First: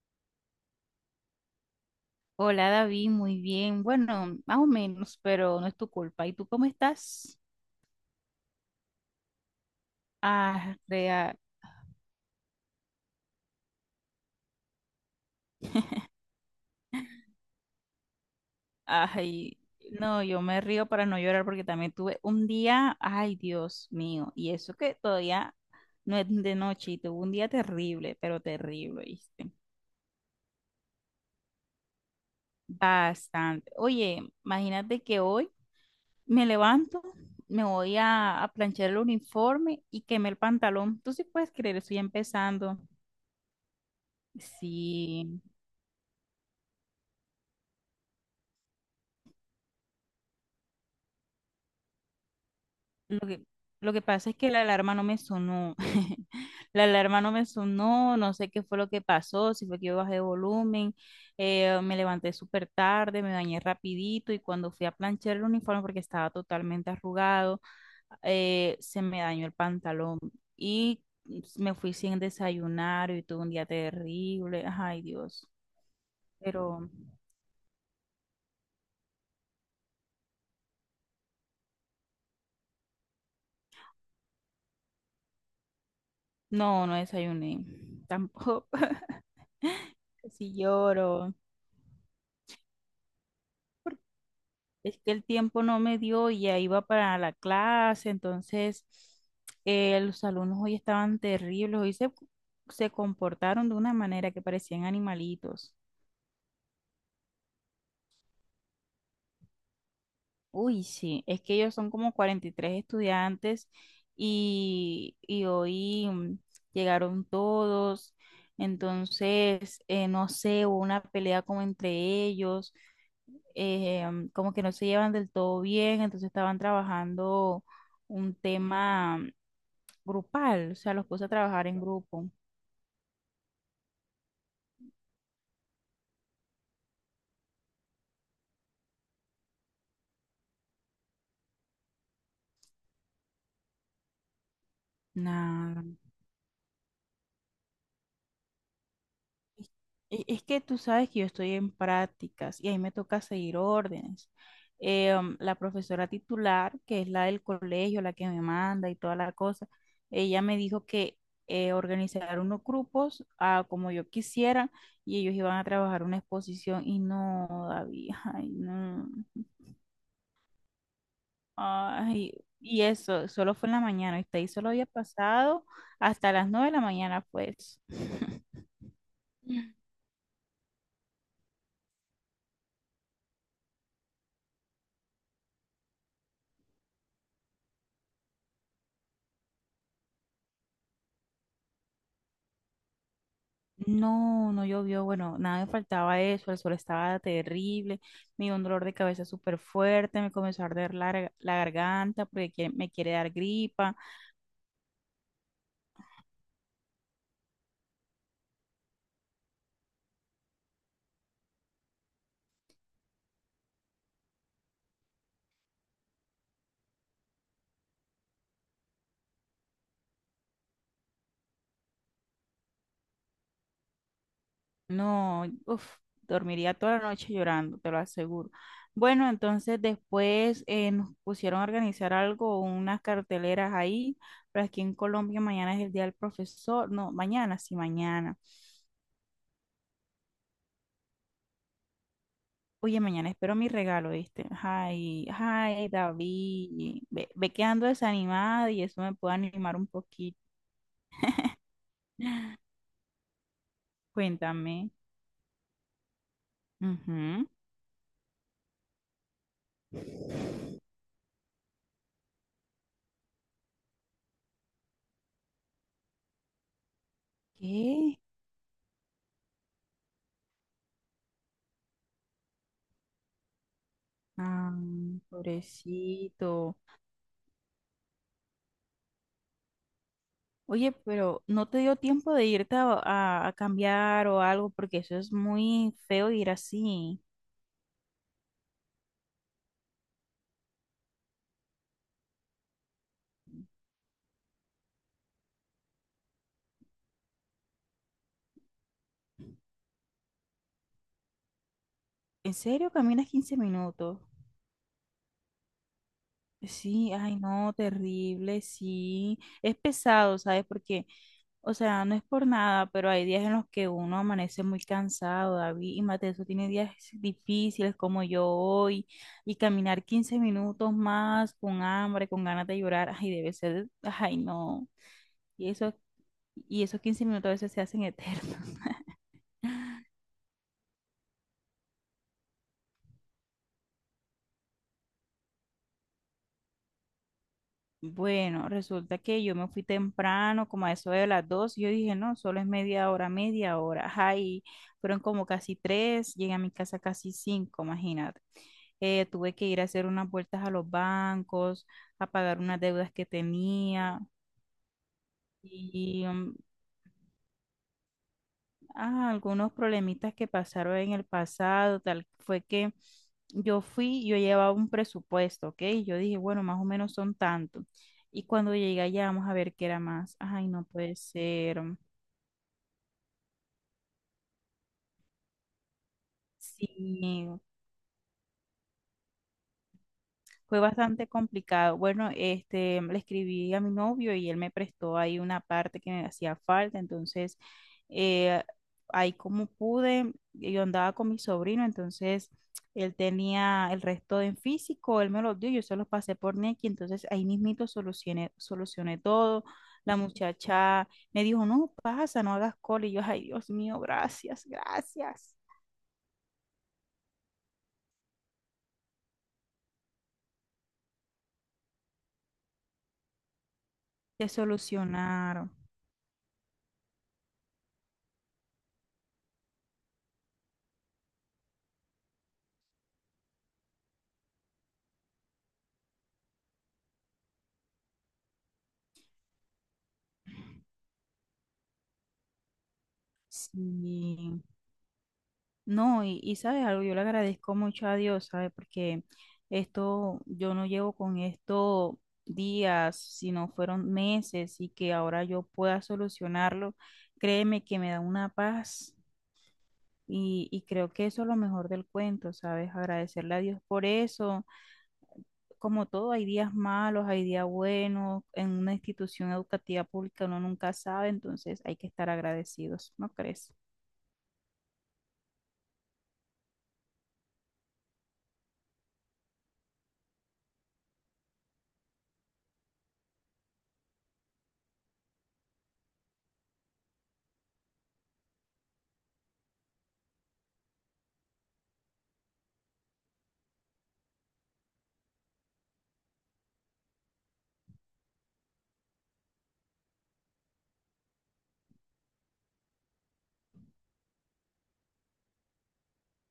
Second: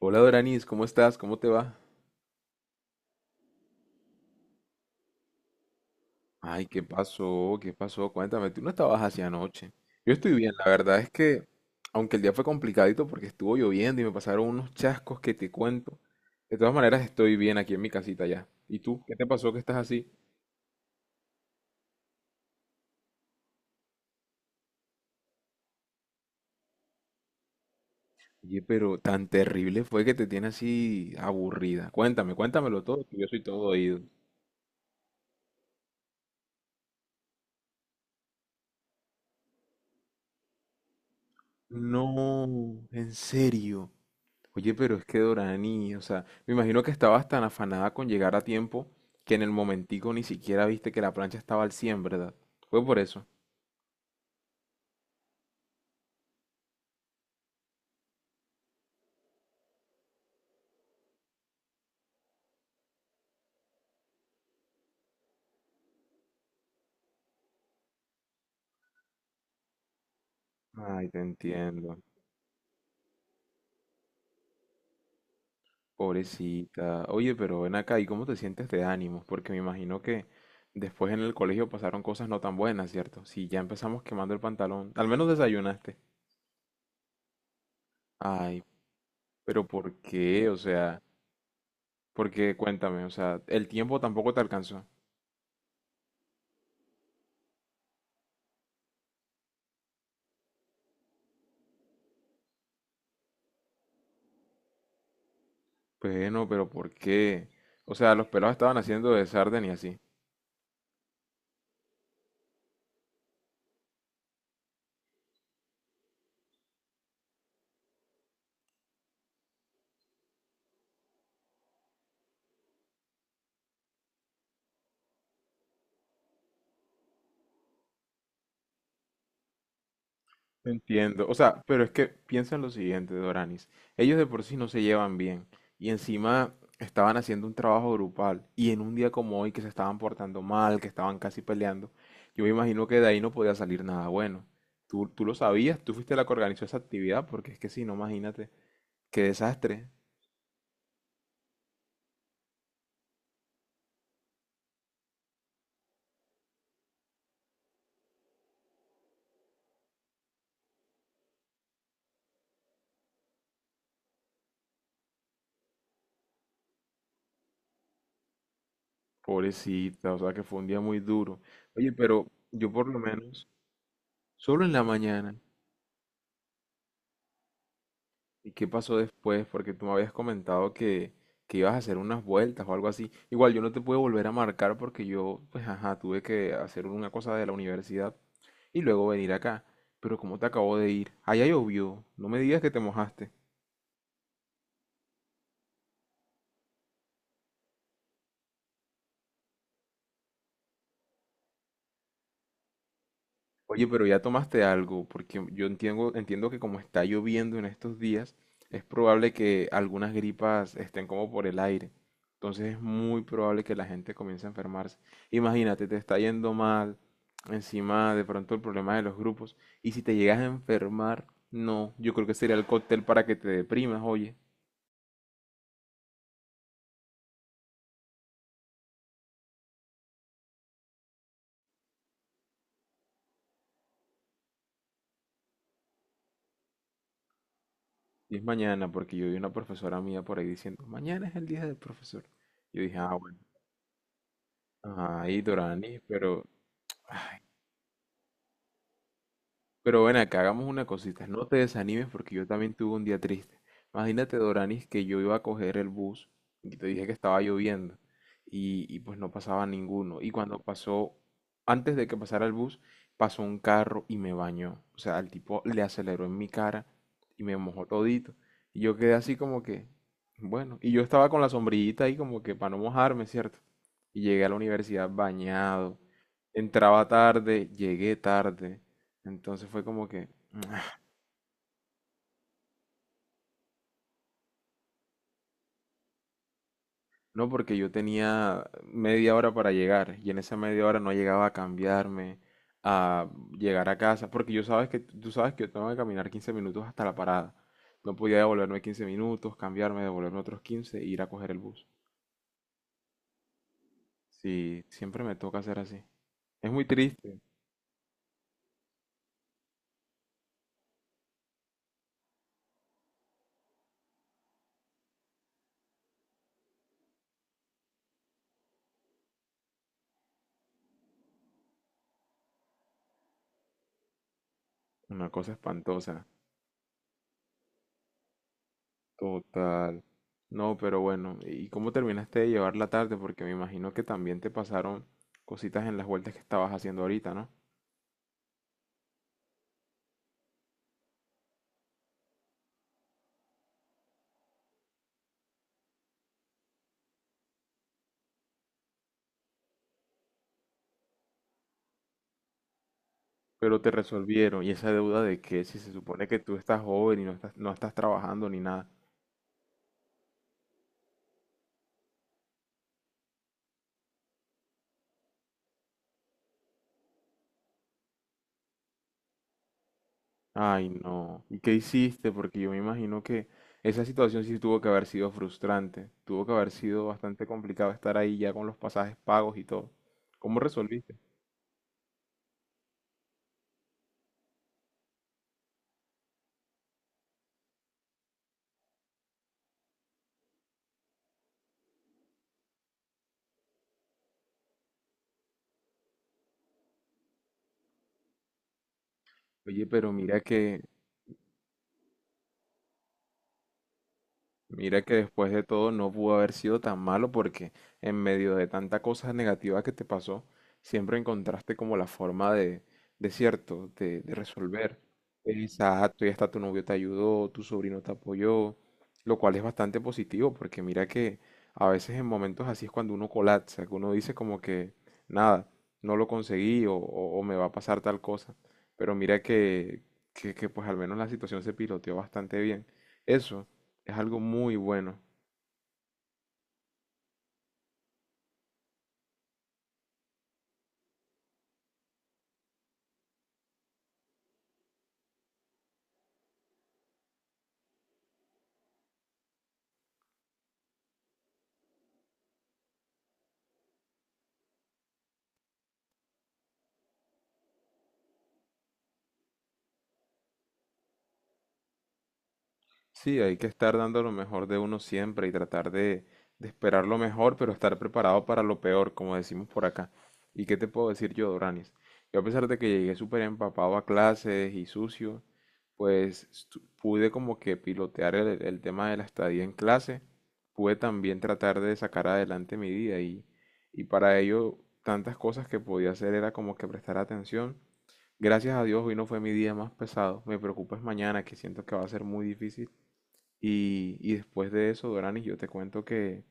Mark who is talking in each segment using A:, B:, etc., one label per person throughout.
A: Hola Doranis, ¿cómo estás? ¿Cómo te va?
B: Hola David, muy bien. Bueno, más o menos, pero no es tu culpa. ¿Y tú cómo
A: Ay, ¿qué
B: estás?
A: pasó? ¿Qué pasó? Cuéntame, tú no estabas así anoche. Yo estoy bien, la
B: Ah,
A: verdad es
B: rea-
A: que, aunque el día fue complicadito porque estuvo lloviendo y me pasaron unos chascos que te cuento, de todas maneras estoy bien aquí en mi casita ya. ¿Y tú? ¿Qué te pasó que
B: Ay,
A: estás así?
B: no, yo me río para no llorar porque también tuve un día, ay, Dios mío, y eso que todavía no es de noche y tuve un día terrible, pero
A: Oye, pero
B: terrible,
A: tan
B: ¿viste?
A: terrible fue que te tiene así aburrida. Cuéntame, cuéntamelo todo, que yo soy todo
B: Bastante.
A: oído.
B: Oye, imagínate que hoy me levanto, me voy a planchar el uniforme y quemé el pantalón. ¿Tú sí puedes creer? Estoy
A: No,
B: empezando.
A: en serio. Oye, pero es que
B: Sí.
A: Dorani, o sea, me imagino que estabas tan afanada con llegar a tiempo que en el momentico ni siquiera viste que la plancha estaba al 100, ¿verdad? Fue por eso.
B: Lo que pasa es que la alarma no me sonó. La alarma no me sonó, no sé qué fue lo que pasó, si fue que yo bajé de volumen, me levanté súper tarde, me bañé rapidito y cuando fui a planchar el uniforme porque estaba totalmente arrugado, se me dañó el pantalón y
A: Ay, te
B: me fui
A: entiendo.
B: sin desayunar y tuve un día terrible. Ay, Dios. Pero
A: Pobrecita. Oye, pero ven acá, ¿y cómo te sientes de ánimos? Porque me imagino que después en el colegio pasaron cosas no tan buenas, ¿cierto? Si ya empezamos quemando el pantalón, al menos desayunaste.
B: no, no desayuné
A: Ay,
B: tampoco.
A: pero ¿por qué?
B: Sí
A: O sea,
B: lloro.
A: porque cuéntame, o sea, el tiempo tampoco te alcanzó.
B: Es que el tiempo no me dio y ya iba para la clase, entonces los alumnos hoy estaban terribles, hoy se comportaron de una manera que parecían animalitos.
A: Bueno, pero ¿por qué? O sea, los pelados estaban haciendo de sarden y así.
B: Uy, sí, es que ellos son como 43 estudiantes y hoy llegaron todos, entonces, no sé, hubo una pelea como entre ellos, como que no se llevan del todo bien, entonces estaban trabajando un tema
A: No
B: grupal, o sea, los puse
A: entiendo.
B: a
A: O sea,
B: trabajar en
A: pero es que
B: grupo.
A: piensa en lo siguiente, Doranis. Ellos de por sí no se llevan bien. Y encima estaban haciendo un trabajo grupal. Y en un día como hoy que se estaban portando mal, que estaban casi peleando, yo me imagino que de ahí no podía salir nada bueno. Tú lo sabías,
B: Nada.
A: tú fuiste la que organizó esa actividad, porque es que si no, imagínate, qué
B: Es
A: desastre.
B: es que tú sabes que yo estoy en prácticas y ahí me toca seguir órdenes. La profesora titular, que es la del colegio, la que me manda y toda la cosa, ella me dijo que organizar unos grupos como yo quisiera y ellos iban a trabajar una exposición y no, David, ay, no.
A: Pobrecita, o sea que fue un día muy duro. Oye, pero
B: Ay,
A: yo
B: y
A: por lo
B: eso,
A: menos,
B: solo fue en la mañana, y ahí
A: solo
B: solo
A: en la
B: había
A: mañana.
B: pasado hasta las nueve de la mañana, pues.
A: ¿Y qué pasó después? Porque tú me habías comentado que ibas a hacer unas vueltas o algo así. Igual yo no te pude volver a marcar porque yo, pues ajá, tuve que hacer una cosa de la universidad y luego venir acá. Pero ¿cómo te acabo de ir? Allá llovió. No me digas que te mojaste.
B: No, no llovió, bueno, nada me faltaba eso, el sol estaba terrible, me dio un dolor de cabeza súper fuerte, me comenzó a arder la, la garganta porque me quiere dar
A: Oye,
B: gripa,
A: pero ya tomaste algo, porque yo entiendo, entiendo que como está lloviendo en estos días, es probable que algunas gripas estén como por el aire. Entonces es muy probable que la gente comience a enfermarse. Imagínate, te está yendo mal, encima de pronto el problema de los grupos, y si te llegas a enfermar, no, yo creo que sería el cóctel para que te deprimas, oye.
B: no, uff, dormiría toda la noche llorando, te lo aseguro. Bueno, entonces después nos pusieron a organizar algo, unas carteleras ahí, pero aquí en Colombia mañana es el día del profesor, no, mañana, sí,
A: Y
B: mañana.
A: es mañana, porque yo vi una profesora mía por ahí diciendo, mañana es el día del profesor. Yo dije,
B: Oye,
A: ah,
B: mañana
A: bueno,
B: espero mi regalo, ¿viste? Ay,
A: ay,
B: ay,
A: Dorani, pero...
B: David, ve, ve quedando ando desanimada y eso me puede animar un
A: Pero ven
B: poquito.
A: acá, hagamos una cosita. No te desanimes porque yo también tuve un día triste. Imagínate, Doranis,
B: Cuéntame.
A: que yo iba a coger el bus y te dije que estaba
B: Ujú.
A: lloviendo y pues no pasaba ninguno. Y cuando pasó, antes de que pasara el bus, pasó un carro y me bañó. O sea, el tipo le aceleró en mi cara y me mojó
B: ¿Qué?
A: todito. Y yo quedé así como que, bueno, y yo estaba con la sombrillita ahí como que para no mojarme, ¿cierto? Y llegué a la
B: Ah,
A: universidad bañado.
B: pobrecito.
A: Entraba tarde, llegué tarde. Entonces fue como que, "Mm,
B: Oye, pero no te dio tiempo de irte a cambiar o algo, porque eso es muy feo ir así.
A: no, porque yo tenía media hora para llegar y en esa media hora no llegaba a cambiarme, a llegar a casa, porque yo sabes que tú sabes que yo tengo que caminar 15 minutos hasta la parada. No podía devolverme 15 minutos, cambiarme, devolverme otros 15 e ir a coger el bus.
B: ¿En serio caminas 15 minutos?
A: Sí, siempre me toca hacer así. Es muy
B: Sí, ay,
A: triste,
B: no, terrible, sí. Es pesado, ¿sabes? Porque, o sea, no es por nada, pero hay días en los que uno amanece muy cansado, David, y Mateo eso tiene días difíciles como yo hoy, y caminar 15 minutos más con hambre, con ganas de llorar, ay, debe ser, ay, no.
A: una cosa
B: Y eso,
A: espantosa.
B: y esos 15 minutos a veces se hacen eternos.
A: Total. No, pero bueno, ¿y cómo terminaste de llevar la tarde? Porque me imagino que también te pasaron cositas en las vueltas que estabas haciendo ahorita, ¿no?
B: Bueno, resulta que yo me fui temprano, como a eso de las dos, y yo dije, no, solo es media hora, ay, fueron como casi tres, llegué a mi casa casi cinco, imagínate. Tuve que ir a hacer unas vueltas a los bancos, a pagar unas deudas que
A: Pero te
B: tenía
A: resolvieron. ¿Y esa deuda de qué? Si se
B: y
A: supone que tú estás joven y no estás trabajando ni nada.
B: algunos problemitas que pasaron en el pasado, tal fue que yo fui, yo llevaba un presupuesto, ¿ok? Yo dije, bueno, más o menos son tanto. Y cuando llegué allá, vamos a ver qué era más. Ay, no
A: Ay,
B: puede
A: no. ¿Y qué
B: ser.
A: hiciste? Porque yo me imagino que esa situación sí tuvo que haber sido frustrante. Tuvo que haber sido bastante
B: Sí,
A: complicado estar ahí ya con los pasajes pagos y todo. ¿Cómo
B: fue
A: resolviste?
B: bastante complicado. Bueno, este, le escribí a mi novio y él me prestó ahí una parte que me hacía falta. Entonces, eh, ahí como pude, yo andaba con mi sobrino, entonces él tenía el resto en físico, él me lo dio, yo se los pasé por Nequi, entonces ahí mismito solucioné, solucioné todo.
A: Oye, pero
B: La
A: mira que
B: muchacha me dijo, no, pasa, no hagas cola. Y yo, ay, Dios mío, gracias,
A: mira que después
B: gracias.
A: de todo no pudo haber sido tan malo porque en medio de tanta cosa negativa que te pasó, siempre encontraste como la forma de cierto, de
B: Te
A: resolver.
B: solucionaron.
A: Exacto, y hasta tu novio te ayudó, tu sobrino te apoyó, lo cual es bastante positivo porque mira que a veces en momentos así es cuando uno colapsa, que uno dice como que nada, no lo conseguí o me va a pasar tal cosa. Pero mira que pues al menos la situación se piloteó bastante bien. Eso, es algo
B: Sí.
A: muy bueno.
B: No, y sabes algo, yo le agradezco mucho a Dios, ¿sabes? Porque esto, yo no llevo con esto días, sino fueron meses, y que ahora yo pueda solucionarlo, créeme que me da una paz, y creo que eso es lo mejor del cuento, ¿sabes? Agradecerle a Dios por eso. Como todo, hay días malos, hay días buenos, en una institución educativa pública uno nunca sabe, entonces hay que estar agradecidos, ¿no
A: Sí, hay que
B: crees?
A: estar dando lo mejor de uno siempre y tratar de esperar lo mejor, pero estar preparado para lo peor, como decimos por acá. ¿Y qué te puedo decir yo, Doranis? Yo a pesar de que llegué súper empapado a clases y sucio, pues pude como que pilotear el tema de la estadía en clase, pude también tratar de sacar adelante mi día y para ello tantas cosas que podía hacer era como que prestar atención. Gracias a Dios, hoy no fue mi día más pesado. Me preocupa es mañana, que siento que va a ser muy difícil. Y después de eso, Doranis, yo te cuento que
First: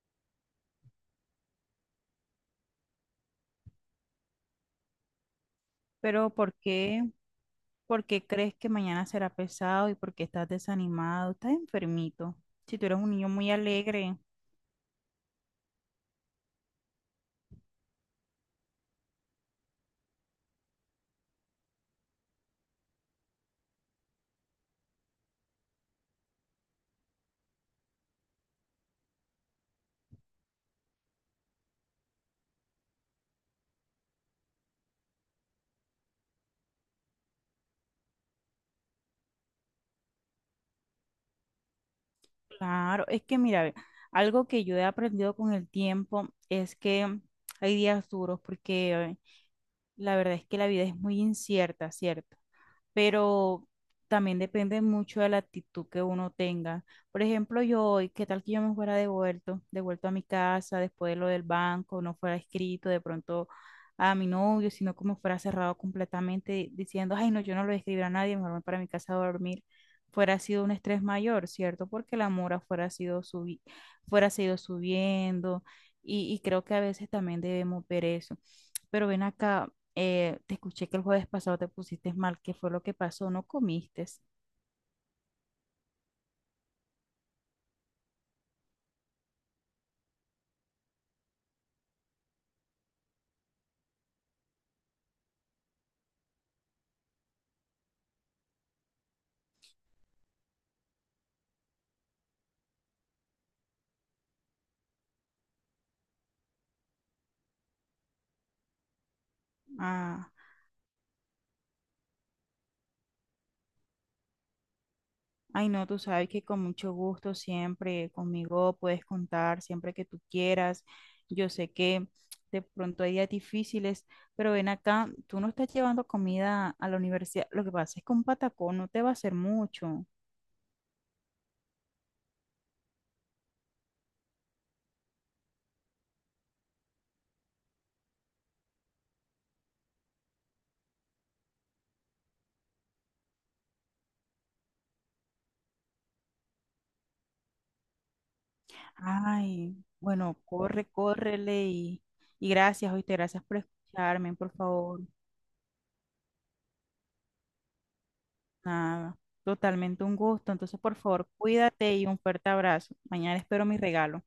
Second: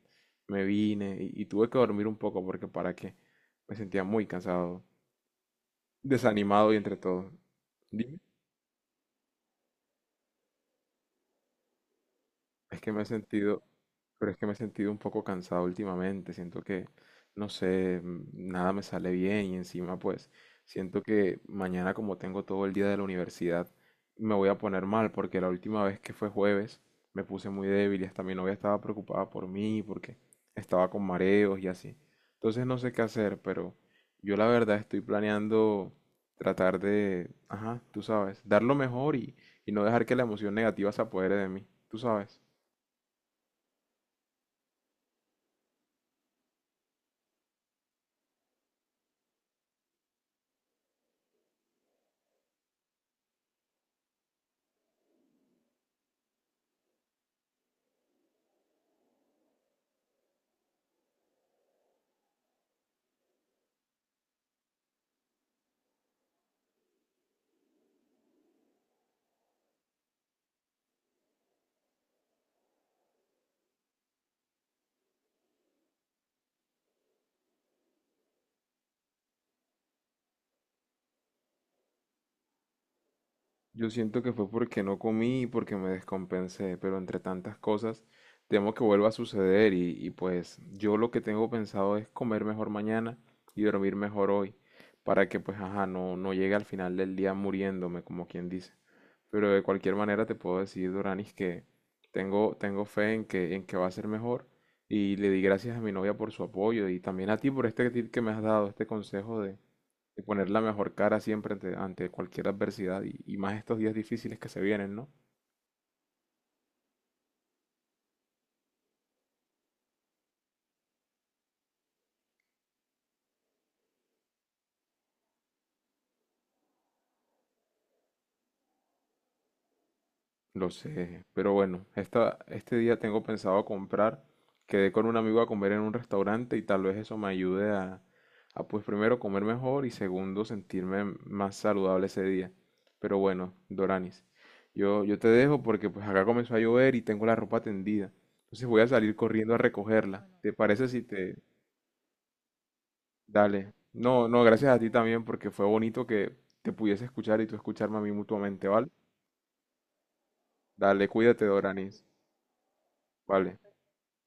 A: me vine y tuve que dormir un poco porque para qué. Me sentía muy cansado,
B: ¿Pero por
A: desanimado y entre
B: qué?
A: todo.
B: ¿Por
A: Dime.
B: qué crees que mañana será pesado y por qué estás desanimado? Estás enfermito. Si
A: Es
B: tú
A: que
B: eres
A: me he
B: un niño muy
A: sentido,
B: alegre,
A: pero es que me he sentido un poco cansado últimamente. Siento que, no sé, nada me sale bien y encima pues siento que mañana como tengo todo el día de la universidad me voy a poner mal porque la última vez que fue jueves me puse muy débil y hasta mi novia estaba preocupada por mí porque estaba con mareos y así. Entonces no sé qué hacer, pero yo la verdad estoy planeando tratar de, ajá, tú sabes, dar lo mejor y no dejar que la emoción negativa se apodere de mí, tú sabes.
B: claro. Es que mira, ve, algo que yo he aprendido con el tiempo es que hay días duros porque la verdad es que la vida es muy incierta, ¿cierto? Pero también depende mucho de la actitud que uno tenga. Por ejemplo, yo hoy, ¿qué tal que yo me fuera devuelto, devuelto a mi casa después de lo del banco, no fuera escrito de pronto a mi novio, sino como fuera cerrado completamente diciendo, ay, no, yo no lo escribí a nadie, mejor me voy para mi casa a dormir, fuera sido un estrés mayor, ¿cierto? Porque la mora fuera sido fuera sido subiendo, y creo que a veces también debemos ver eso. Pero ven acá, te escuché que el jueves pasado te pusiste mal. ¿Qué fue lo que pasó? ¿No
A: Yo
B: comiste?
A: siento que fue porque no comí y porque me descompensé, pero entre tantas cosas temo que vuelva a suceder y pues yo lo que tengo pensado es comer mejor mañana y dormir mejor hoy para que pues ajá, no llegue al final del día muriéndome como quien dice. Pero de cualquier manera te puedo decir, Doranis, que tengo fe en que va a ser mejor y le di gracias a mi novia por su apoyo y también a ti por este tip que me has dado, este consejo de y
B: Ah,
A: poner la mejor cara siempre ante cualquier adversidad y más estos días difíciles que se vienen, ¿no?
B: ay, no, tú sabes que con mucho gusto siempre conmigo puedes contar siempre que tú quieras. Yo sé que de pronto hay días difíciles, pero ven acá, tú no estás llevando comida a la universidad. Lo que pasa es que un patacón no te va a hacer mucho.
A: Lo sé, pero bueno, este día tengo pensado comprar, quedé con un amigo a comer en un restaurante y tal vez eso me ayude a pues primero comer mejor y segundo sentirme más saludable ese día. Pero bueno, Doranis, yo te dejo porque pues acá comenzó a llover y tengo la ropa tendida. Entonces voy a salir corriendo a
B: Ay,
A: recogerla.
B: bueno,
A: ¿Te
B: corre,
A: parece si te,
B: córrele y gracias, oíste, gracias por
A: dale. No,
B: escucharme,
A: no,
B: por
A: gracias a ti
B: favor.
A: también porque fue bonito que te pudiese escuchar y tú escucharme a mí mutuamente, ¿vale?
B: Nada, totalmente un gusto. Entonces, por
A: Dale,
B: favor,
A: cuídate,
B: cuídate
A: Doranis.
B: y un fuerte abrazo. Mañana
A: Vale.
B: espero mi regalo.